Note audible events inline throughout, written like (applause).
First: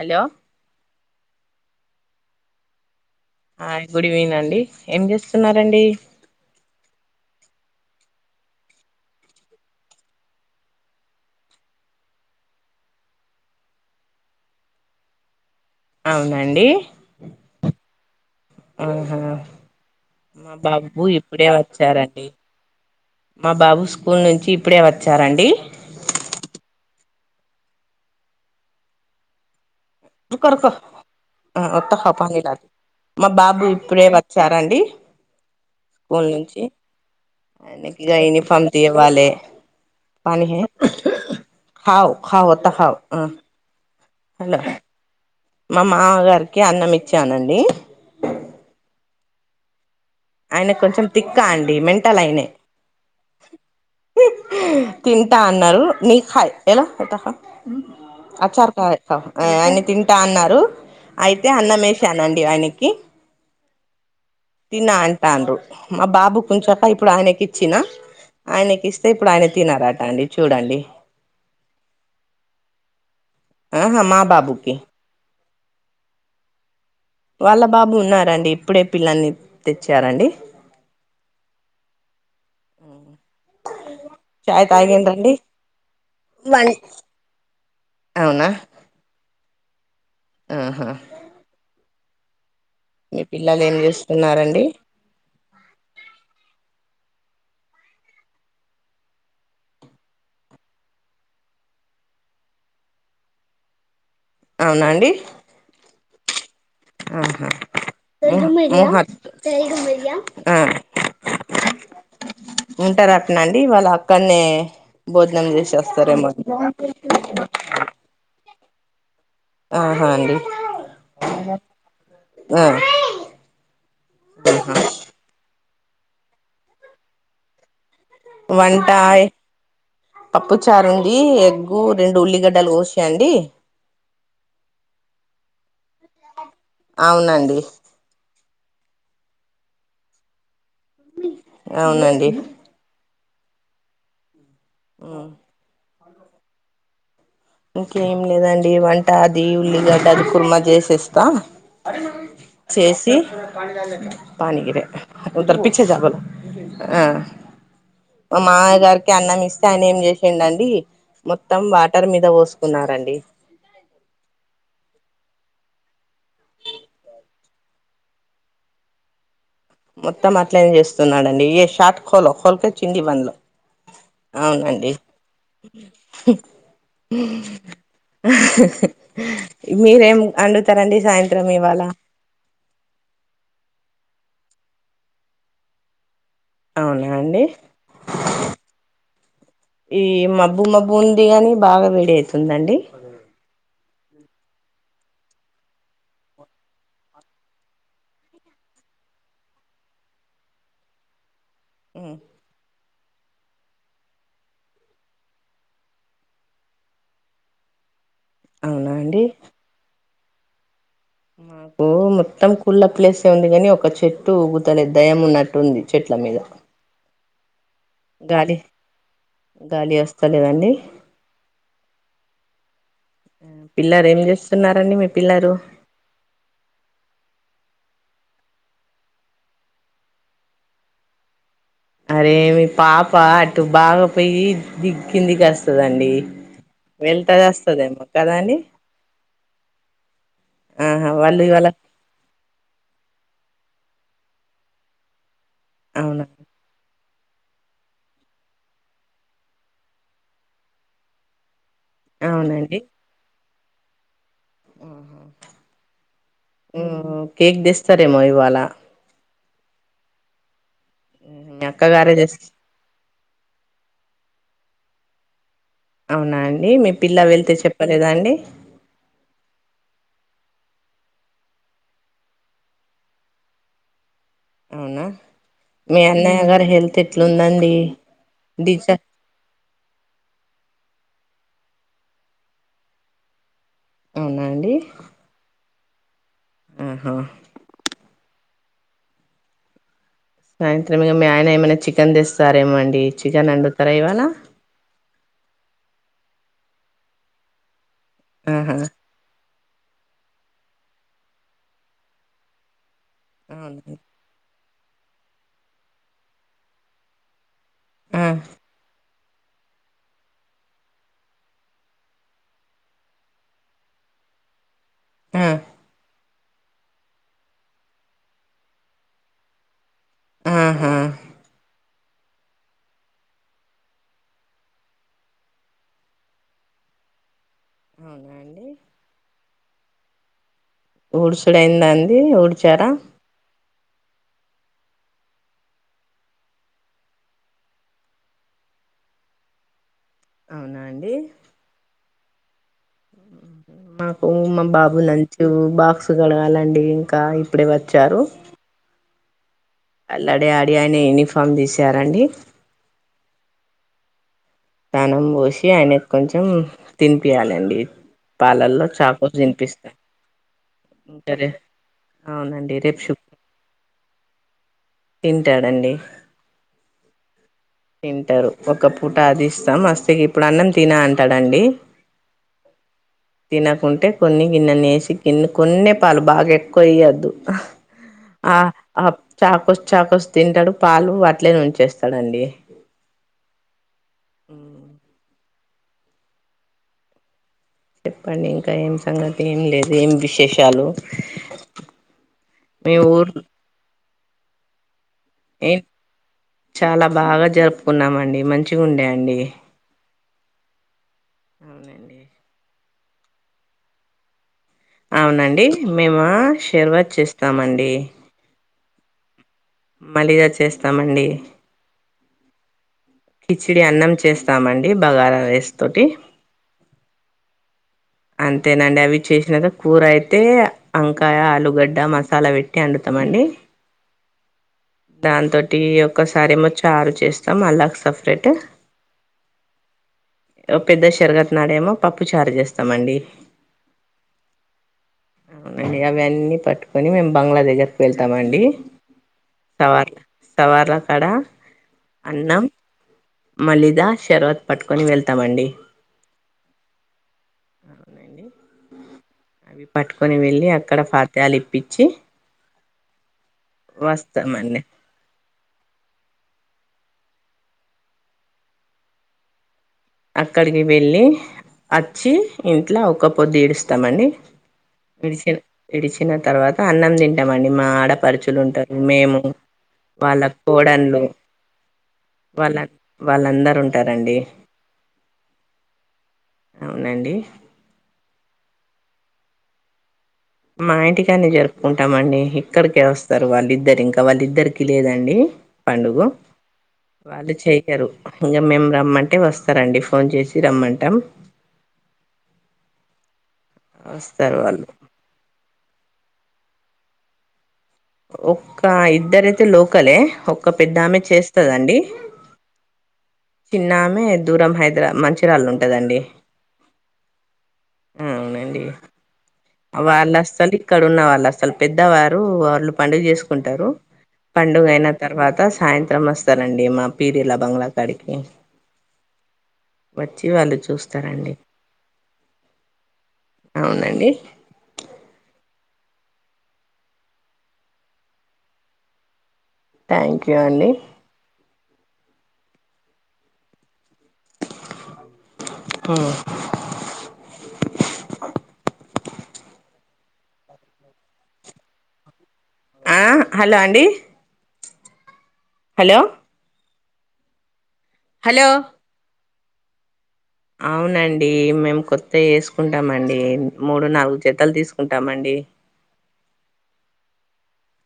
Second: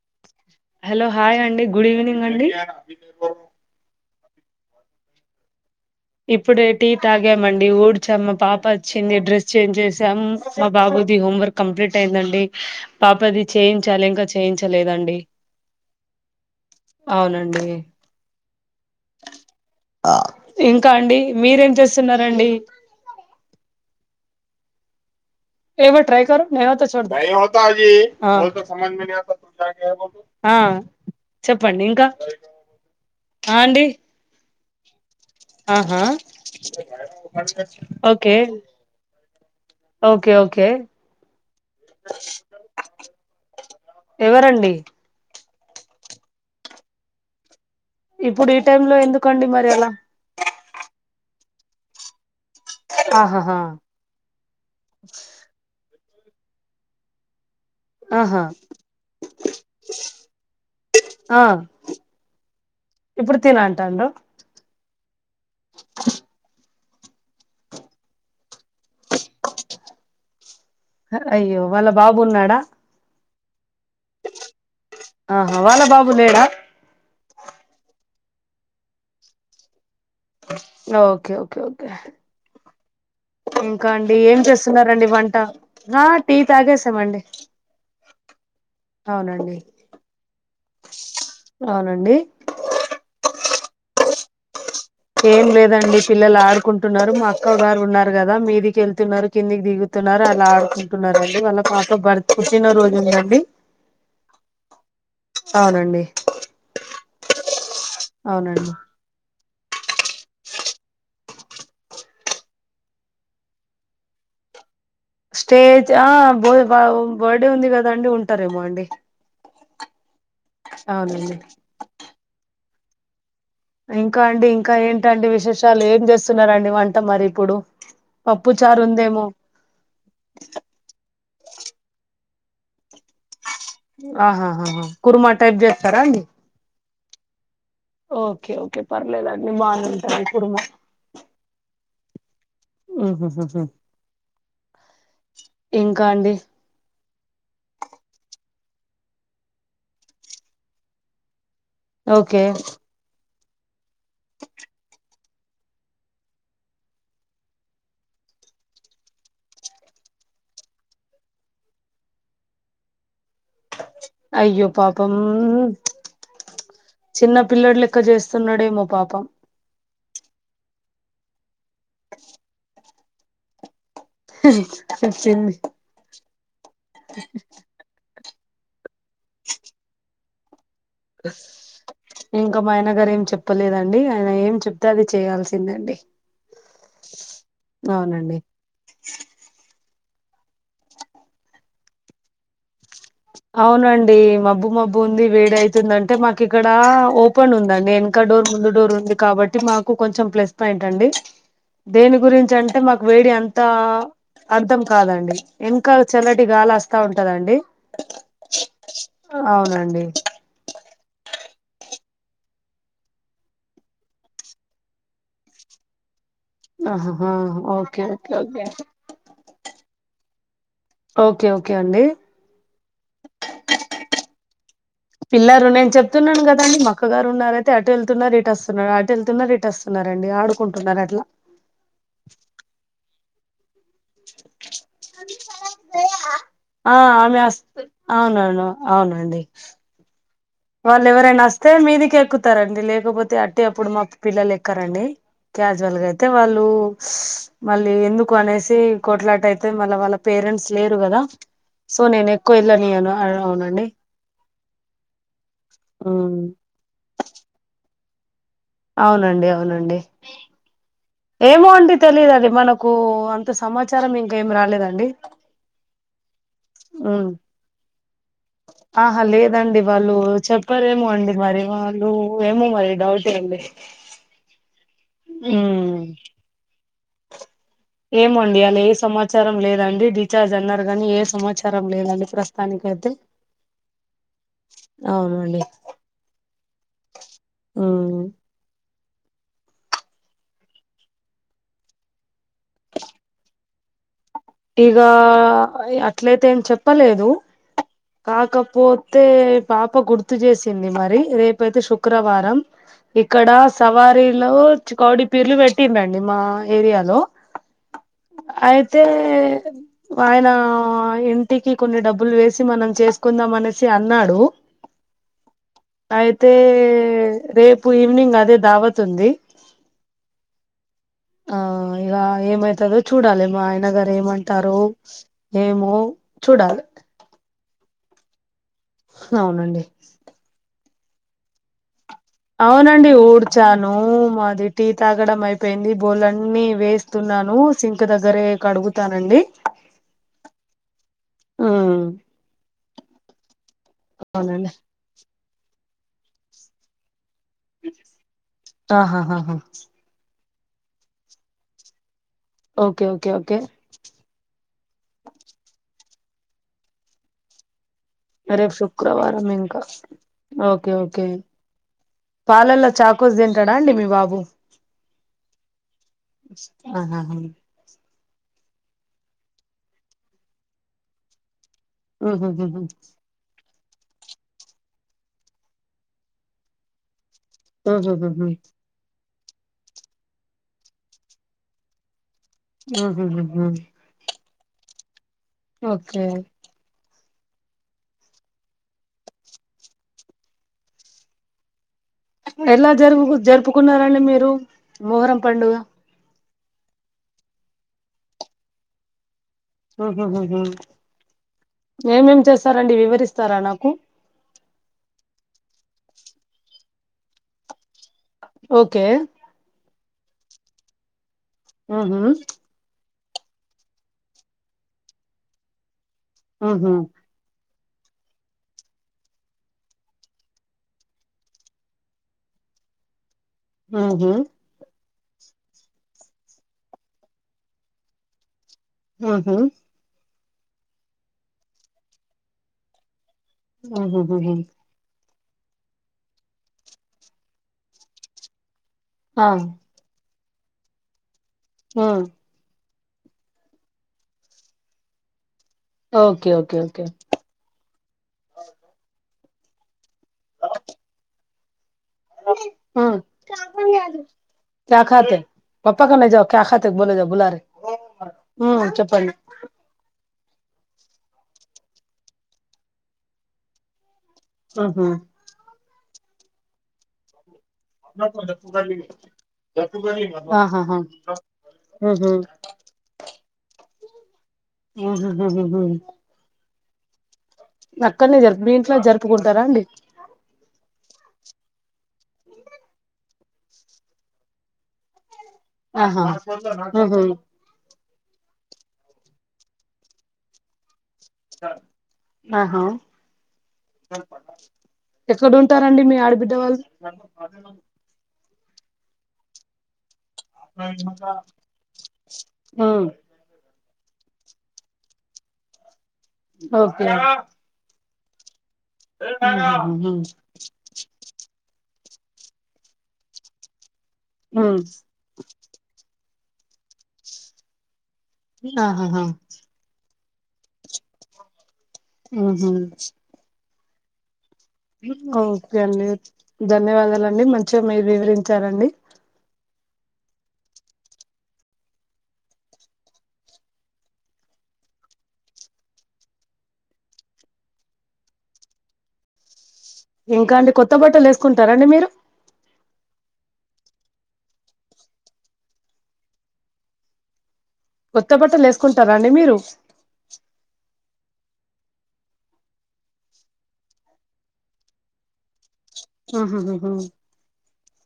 Hello hello hi అండి good evening అండి hi good evening అండి ఏం చేస్తున్నారండి ఇప్పుడే టీ తాగామండి ఊడ్చాం మా పాప వచ్చింది డ్రెస్ చేంజ్ చేసాం మా బాబుది హోంవర్క్ కంప్లీట్ అయిందండి పాపది చేయించాలి ఇంకా చేయించలేదండి అవునండి అవునండి ఆహా మా ఇంకా బాబ్బు అండి ఇప్పుడే మీరేం వచ్చారండి చేస్తున్నారండి మా బాబు స్కూల్ నుంచి ఇప్పుడే వచ్చారండి ఎవో ట్రై కరో నయత చోడ్ దో నయ్ హోత జి బోల్ తో సమజ్ మి నియత (unintelligible) రుకో రుకో ఆ ఒత్త హాప్పనిలాగి మా ఆ బాబు అండి ఇప్పుడే వ సరండి ఆహా స్కూల్ నుంచి ఆయనకి ఇగ ఓకే యూనిఫామ్ తేవాలే ఓకే పని ఓకే హావ్ హవత హావ్ ఊ హలో ఎవరండి మా మామగారికి అన్నం ఇచ్చానండి ఇప్పుడు ఈ టైమ్లో ఎందుకండి మరి అలా ఆయన కొంచెం తిక్క అండి మెంటల్ అయినే ఆహా హా తింటా అన్నారు నీఖ్ ఎలా ఏ ఆహా ఆయన తింటా అన్నారు ఆ అయితే అన్నమేశానండి ఆయనకి తినా అంటా అండ్రు తిన అంటాండ్రు మా బాబు ఉంచక ఇప్పుడు ఆయనకి ఇచ్చినా ఆయనకి ఇస్తే ఇప్పుడు ఆయన తినారట అండి చూడండి అయ్యో వాళ్ళ బాబు ఉన్నాడా ఆహ మా బాబూకి ఆహా వాళ్ళ బాబు లేడా వాళ్ళ బాబు ఉన్నారండి ఇప్పుడే పిల్లల్ని తెచ్చారండి ఓకే ఓకే ఓకే ఇంకా అండి ఏం చాయ్ చేస్తున్నారండి తాగిండ్రండి వంట ఆ టీ తాగేసామండి అవునా అవునండి ఆహా అవునండి మీ పిల్లలు ఏం చేస్తున్నారండి ఏం లేదండి పిల్లలు ఆడుకుంటున్నారు మా అక్క గారు ఉన్నారు కదా మీదికి వెళ్తున్నారు కిందికి దిగు తున్నారు అలా ఆడుకుంటున్నారండి వాళ్ళ పాప బర్తఖషిన పుట్టినరోజు ఉందండి అవునాండి అవునండి ఆహా అవునండి ఉంటారానట్నండి వాళ్ళు అక్కనే భోజనం స్టేజ్ ఆ చేసేస్తారేమో బో బర్త్డే ఉంది కదా అండి ఉంటారేమో అండి ఆహా అండి అవునండి ఆ ఇంకా అండి ఇంకా ఆహా ఏంటండి విశేషాలు ఏం చేస్తునరండి వంట మరి ఇప్పుడు పప్పు చారు వంట ఉందేమో పప్పుచారుంది ఉ రెండు ఉల్లిగడ్డలు కోసీయండి ఆహాా కుర్మా టైప్ చేస్తారాండి అవునండి ఓకే ఓకే పర్లేదండి బాగానే ఉంటది కుర్మ అవునండి ఉహు ఉ ఇంకా అండి ఇంకేంలేదండి వంట అది ఉల్లిగడ్డ అది కుర్మా చేసేస్తా ఓకే చేసి పనికగిరీ ఉదారు పిచ్చే జలో ఆ మా మామయ్య గారికి అన్నం ఇస్తే ఆయన ఏం చేసేండండి మొత్తం వాటర్ మ మీద పోసుకున్నారండి అయ్యో పాపం చిన్న పిల్లోడు లెక్క చేస్తున్నాడే మో పాపం మొత్తం అట్లనే చేస్తున్నాడండి ఏ షాట్ కోలో కోల్కచ్చిందిడి వన్లో అవునండి చెప్పింది మీరేం అండుతారండి సాయంత్రం ఇవాళ ఇంకా మా ఆయనగారు ఏం చెప్పలేదండి ఆయన ఏం చెప్తే అది చేయాల్సిందండి అవునా అండి అవునండి ఈ మబ్బు మబ్బు ఉంది గాని బాగా వేడి అయితుందండి అవునండి మబ్బు మబ్బు ఉంది వేడి అయితుంది అంటే మాకు ఇక్కడ ఓపెన్ ఉందండి నేను ఇంకా డోర్ ముందు డోర్ ఉంది కాబట్టి మాకు కొంచెం ప్లస్ పాయింట్ అండి దేని గురించి అంటే మాకు వేడి అంత్ ఇంత అర్థం కాదండి ఇంకా చల్లటి గాలి వస్తా ఉంటదండి అవునా అండి అవునండి మాకు మొత్తం కుళ్ళ ప్లేసే ఉంది కాని ఒక చెట్టు ఊగుతలే దెయ్యం ఉన్నట్టుంది చెట్ల మీద ఆ హ హా ఓకే ఓకే గాలి ఓకే గాలి వస్తలేదండి ఓకే ఓకే అండి పిల్లరు ఏం చేస్తున్నారండి మీ పిల్లరు అతున్నాను కదండి మ అక్క గారు ఉన్నార వెళ్తున్నాంకదా అని మా అక్కగారు వున్నా రయితే అటు వెళ్తున్నారు ఇటు వస్తున్నారు అటు వెళ్తున్నారు ఇటు వస్తున్నారండి ఆడుకుంటున్నారు అట్లా అరే మీ పాప అటు బాగా పోయి దిగ్గిందికి వస్తదండి ఆ ఆమె వెళ్తది అస్త్ వస్తదేమో కదా అండి అవునండీ అవునండి వాళ్ళు ఆహా ఎవరైనా ఇవాళ వస్తే మీదికి ఎక్కుతారండి లేకపోతే అట్టే అప్పుడు మాకు పిల్లలు ఎక్కరండి క్యాజువల్గా అవునా అయితే వాళ్ళు మళ్ళీ ఎందుకు అనేసి కొట్లాట అయితే మళ్ళీ వాళ్ళ పేరెంట్స్ లేరు కదా సో నేను ఎక్కువ వెళ్ళనీయను అవునండి ఆఓహో ఆ కేక్ తెస్తారేమో ఇవాళ అవునండి అవునండి మీ ఏమో అండి అక్కగారే తెస్ తెలీదండి మనకు అంత సమాచారం ఇంక ఏమి రాలేదండి అవునా అండి మీ పిల్లా ఉమ్, వెళ్తే చెప్పలేదా అండి ఆహా లేదండి వాళ్ళు చెప్పారేమో అండి మరి వాళ్ళు ఏమో మరి డౌట్ ఏండి అవునా ఉమ్. మీ అన్నయ్య గారు హెల్త్ ఎట్లుందండి ఏమో అండి (unintelligible) ఏ డిజ సమాచ సమాచారం లేదండి డిచార్జ్ అన్నారు కానీ ఏ సమాచారం లేదండి ప్రస్తుతానికయితే అవునా అండి అవునండి ఆహా ఆ సాయంత్రం ఇక మీ ఆయన ఏమైనా చికెన్ తెస్తారేమో అండి చికెన్ అండుతారా ఇవాళ ఇగ అట్లయితే ఏం చెప్పలేదు ఆహా కాకపోతే పాప గుర్తు చేసింది మరి రేపయితే శుక్రవారం ఇక్కడ అవునండి సవారీలో కౌడి పీర్లు పెట్టిందండి మా ఏరియాలో ఆ అయితే ఆయన ఇంటికి కొన్ని డబ్బులు వేసి చి మనం చేసుకుందాం అనేసి అన్నాడు ఆహ్ అయితే రేపు ఈవినింగ్ అదే దావత్ ఉంది ఉహు హు ఆ ఇగ ఏమైతుందో చూడాలి మా ఆయన గారు ఏమంటారో ఏమో చూడాలి అవునా అండి అవునండి ఊడ్సుడు అయిందా అండి ఊడ్చారా అవునండి ఊడ్ చ్చాను మళ్లీ టీ తాగడం అయిపోయింది బోర్లన్నీ అన్ని వేస్తున్నాను సింక్ దగ్గరే కడుగుతు త రండి అవునా అండి మాకు మా అవునండి బాబు లంచు బాక్స్ కడగాలండి ఇంకా ఇప్పుడే వచ్చారు ఆహాహాహా అల్లడే ఆడి ఆయన యూనిఫామ్ తీసారండి ఓకే ఓకే ఓకే తానం పోసి ఆయన కొంచెం తినిపియాలండి రేపు పాలల్లో చాకోస్ శుక్రవారం ఇంకా తినిపిస్తా ఓకే ఓకే ఇంకారే అవునండి పాలల్లో రేపు శు చాకోస్ తింటాడా అండి మీ బాబు తింటాడండి ఆహాహా తింటారు ఒక పూట అది ఇస్తాం మస్తీకి ఇప్పుడు అన్నం తిన అంటాడుండి ఉహు హు తినకుంటే కొన్ని గిన్నె నేసి గిన్నె కొన్న పాలు బాగా ఎక్కువ వయ్యద్దు ఉహుహుహు ఆ ఆ చాకోస్ చాకోస్ తింటాడు పాలు అట్లేనే ఉంచేస్తాడండి హహహహ ఆ ఓకే చెప్పండి ఇంకా ఏం సంగతి ఏం లేదు ఏం విశేషాలు ఎలా మీ ఊరు జరుపు జరుపుకున్నారండి మీరు మోహరం ఏ చాలా బాగా జరుపుకున్నామ అండి మంచిగా ఉండేయండి హ అవునండి ఏమేం చేస్తారండి వివరిస్తారా నాకు అవునండి మేము షేర్బత్ చేస్తామండి ఓకే మలిద చేస్తామండి ఆహా కిచడి అన్నం చేస్తామండి బగారా రైస్ తోటి ఉహు హు అంతేనండి అవి చేసినక కూర అయితే వంకాయ ఆలుగడ్డ మసాలా పెట్టి వండుతామండి ఆహా దానితోటి ఒక్కసారి ఏమో చారు చేస్తాం అలాగ్ సపరేట్ ఊ హు ఒక పెద్ద షెరగదు నాడేమో పప్పుచారు చేస్తామండి ఊ హు హు హు అవునండిఅవన్నీ పట్టుకొని మేము బంగ్లా దగ్గరకి వెళ్తామ అండి ఆ టవర్ టవర్ల కాడా ఆ అన్నం మలిద శర్వత్ పట్టుకొని వెళ్తామండి ఓకే ఓకే ఓకే అవి పట్టుకొని వెళ్ళి అక్కడ ఫాతియాలు ఇప్పించి ఓకే ఆ వస్తామండి బులారే పప్ప కనే జవ్ క్యా ఖాతేకి కి బోలో బులెరే ఆ చెప్పండి అక్కడికి వెళ్ళి అచ్చి ఇంట్లో ఒక పొద్దు ఇడుత్సమండి ఆహా విడిచిన విడిచిన తర్వాత అన్నం తింటాం తింటామండి మేము మా ఆడపడుచులు ఉంటారు మేము వాళ్ల కోడన్లు ఊ హు వాళ్ళందరు ఉంటారండి ఉహు హు హు అవునండి అక్కడనే మీ ఇంట్లో జరుపుకుంటారా అండి మా ఇంటికానే జరుపుకుంటామండి ఇక్కడికే వస్తారు వాళ్ళిద్దరు ఇంకా వాళ్ళిద్దరికి లేదండి పండుగు ఆహా ఉహు వాళ్లు చే యరు ఇంక మేము రమ్మంటే వస్తారండి ఫోన్ చేసి రమ్మంటాం ఆహా వస్తారు వాళ్ళు ఎక్కడ ఉంటారండి మీ ఆడబిడ్డ వాళ్ళు ఒక్క ఇద్దరయితే లోకలే ఒక్క పెద్ద ఆమె చేస్తదండి ఆ చిన్నామే దూరం హైద్రా మంచిర్యాల్ లో ఉంటదండి ఓకే అవునండి ఉహుహుహు వాళ్ళు వస్తారు ఇక్కడ ఉన్న వాళ్ళు అసలు పెద్దవారు వాళ్ళు పండుగ చేసుకుంటారు పండుగ అయినా తర్వాత సాయంత్రం వస్తారండి మా పీరిల బంగ్లాకాడికి ఆహాహా వచ్చి వాళ్ళు చూస్తారండి ఆహ అవునండి ఓకే అండి ధన్యవాదాలండి మంచిగా మీరు వివరించారండి థ్యాంక్ యూ అండి ఉమ్ ఇంకా అండి కొత్త బట్టలు వేసుకుంటారా అండి మీరు ఆ హలో అండి హలో కొత్త బట్టలు హలో వేసుకుంటారా అండి మీరు అవునండి మేము కొత్తవి వేసుకుంటామండి మూడు నాలుగు జతలు తీసుకుంటామండి ఆహాహా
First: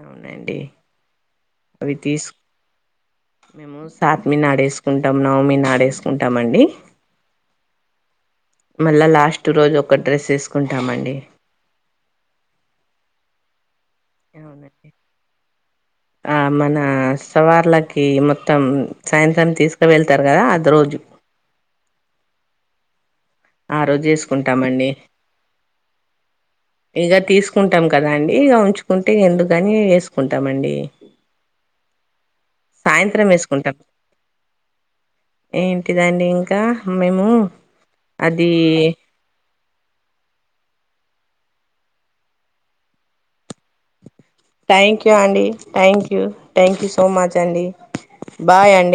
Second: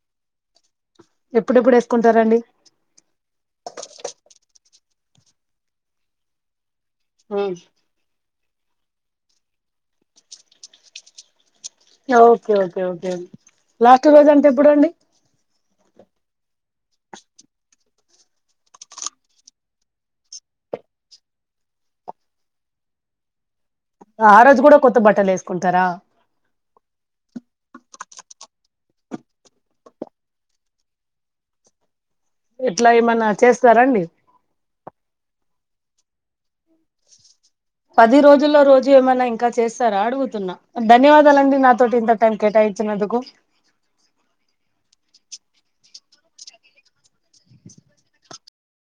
అవునండి ఎప్పుడెప్పుడు అవి తీసు వేసుకుంటారండి మేము సాత్మి నాడేసుకుంటమమ్ నవమి నాడేసుకుంటామండి హుమ్ మల్ల లాస్ట్ రోజు ఒక డ్రెస్ వేసుకుంటం అండి okay okay okay okay last రోజు అంటె ఎప్పుడు అండి అవునండి ఆ మన సవార్లకి మొత్తం సాయంత్రం తీసుక వెళ్తారు కద అద రోజు ఆ రోజు ఆ రోజు కూడ వేసుకుంటామండి కొత్త బట్టలు వేసుకుంటరా ఇగ తీసుకుంటం కద అండి ఇగ ఉంచుకుంటె ఎందుకని వేసుకుంటామండి ఇట్లా సాయంత్రం ఏమన్నా ఏసుకుంటం చేస్తారా అండి ఏంటిదండి ఇంక మేము పది అది రోజుల్లో రోజు ఏమైన ఇన్ ఇంక చేస్తరా అడుగుతున్నా, ధన్యవాదాలండి నాతోటి ఇంత టైం కేటాయించినందుకు థ్యాంక్ యూ అండి, thank you, thank you so much అండి బాయ్ అండి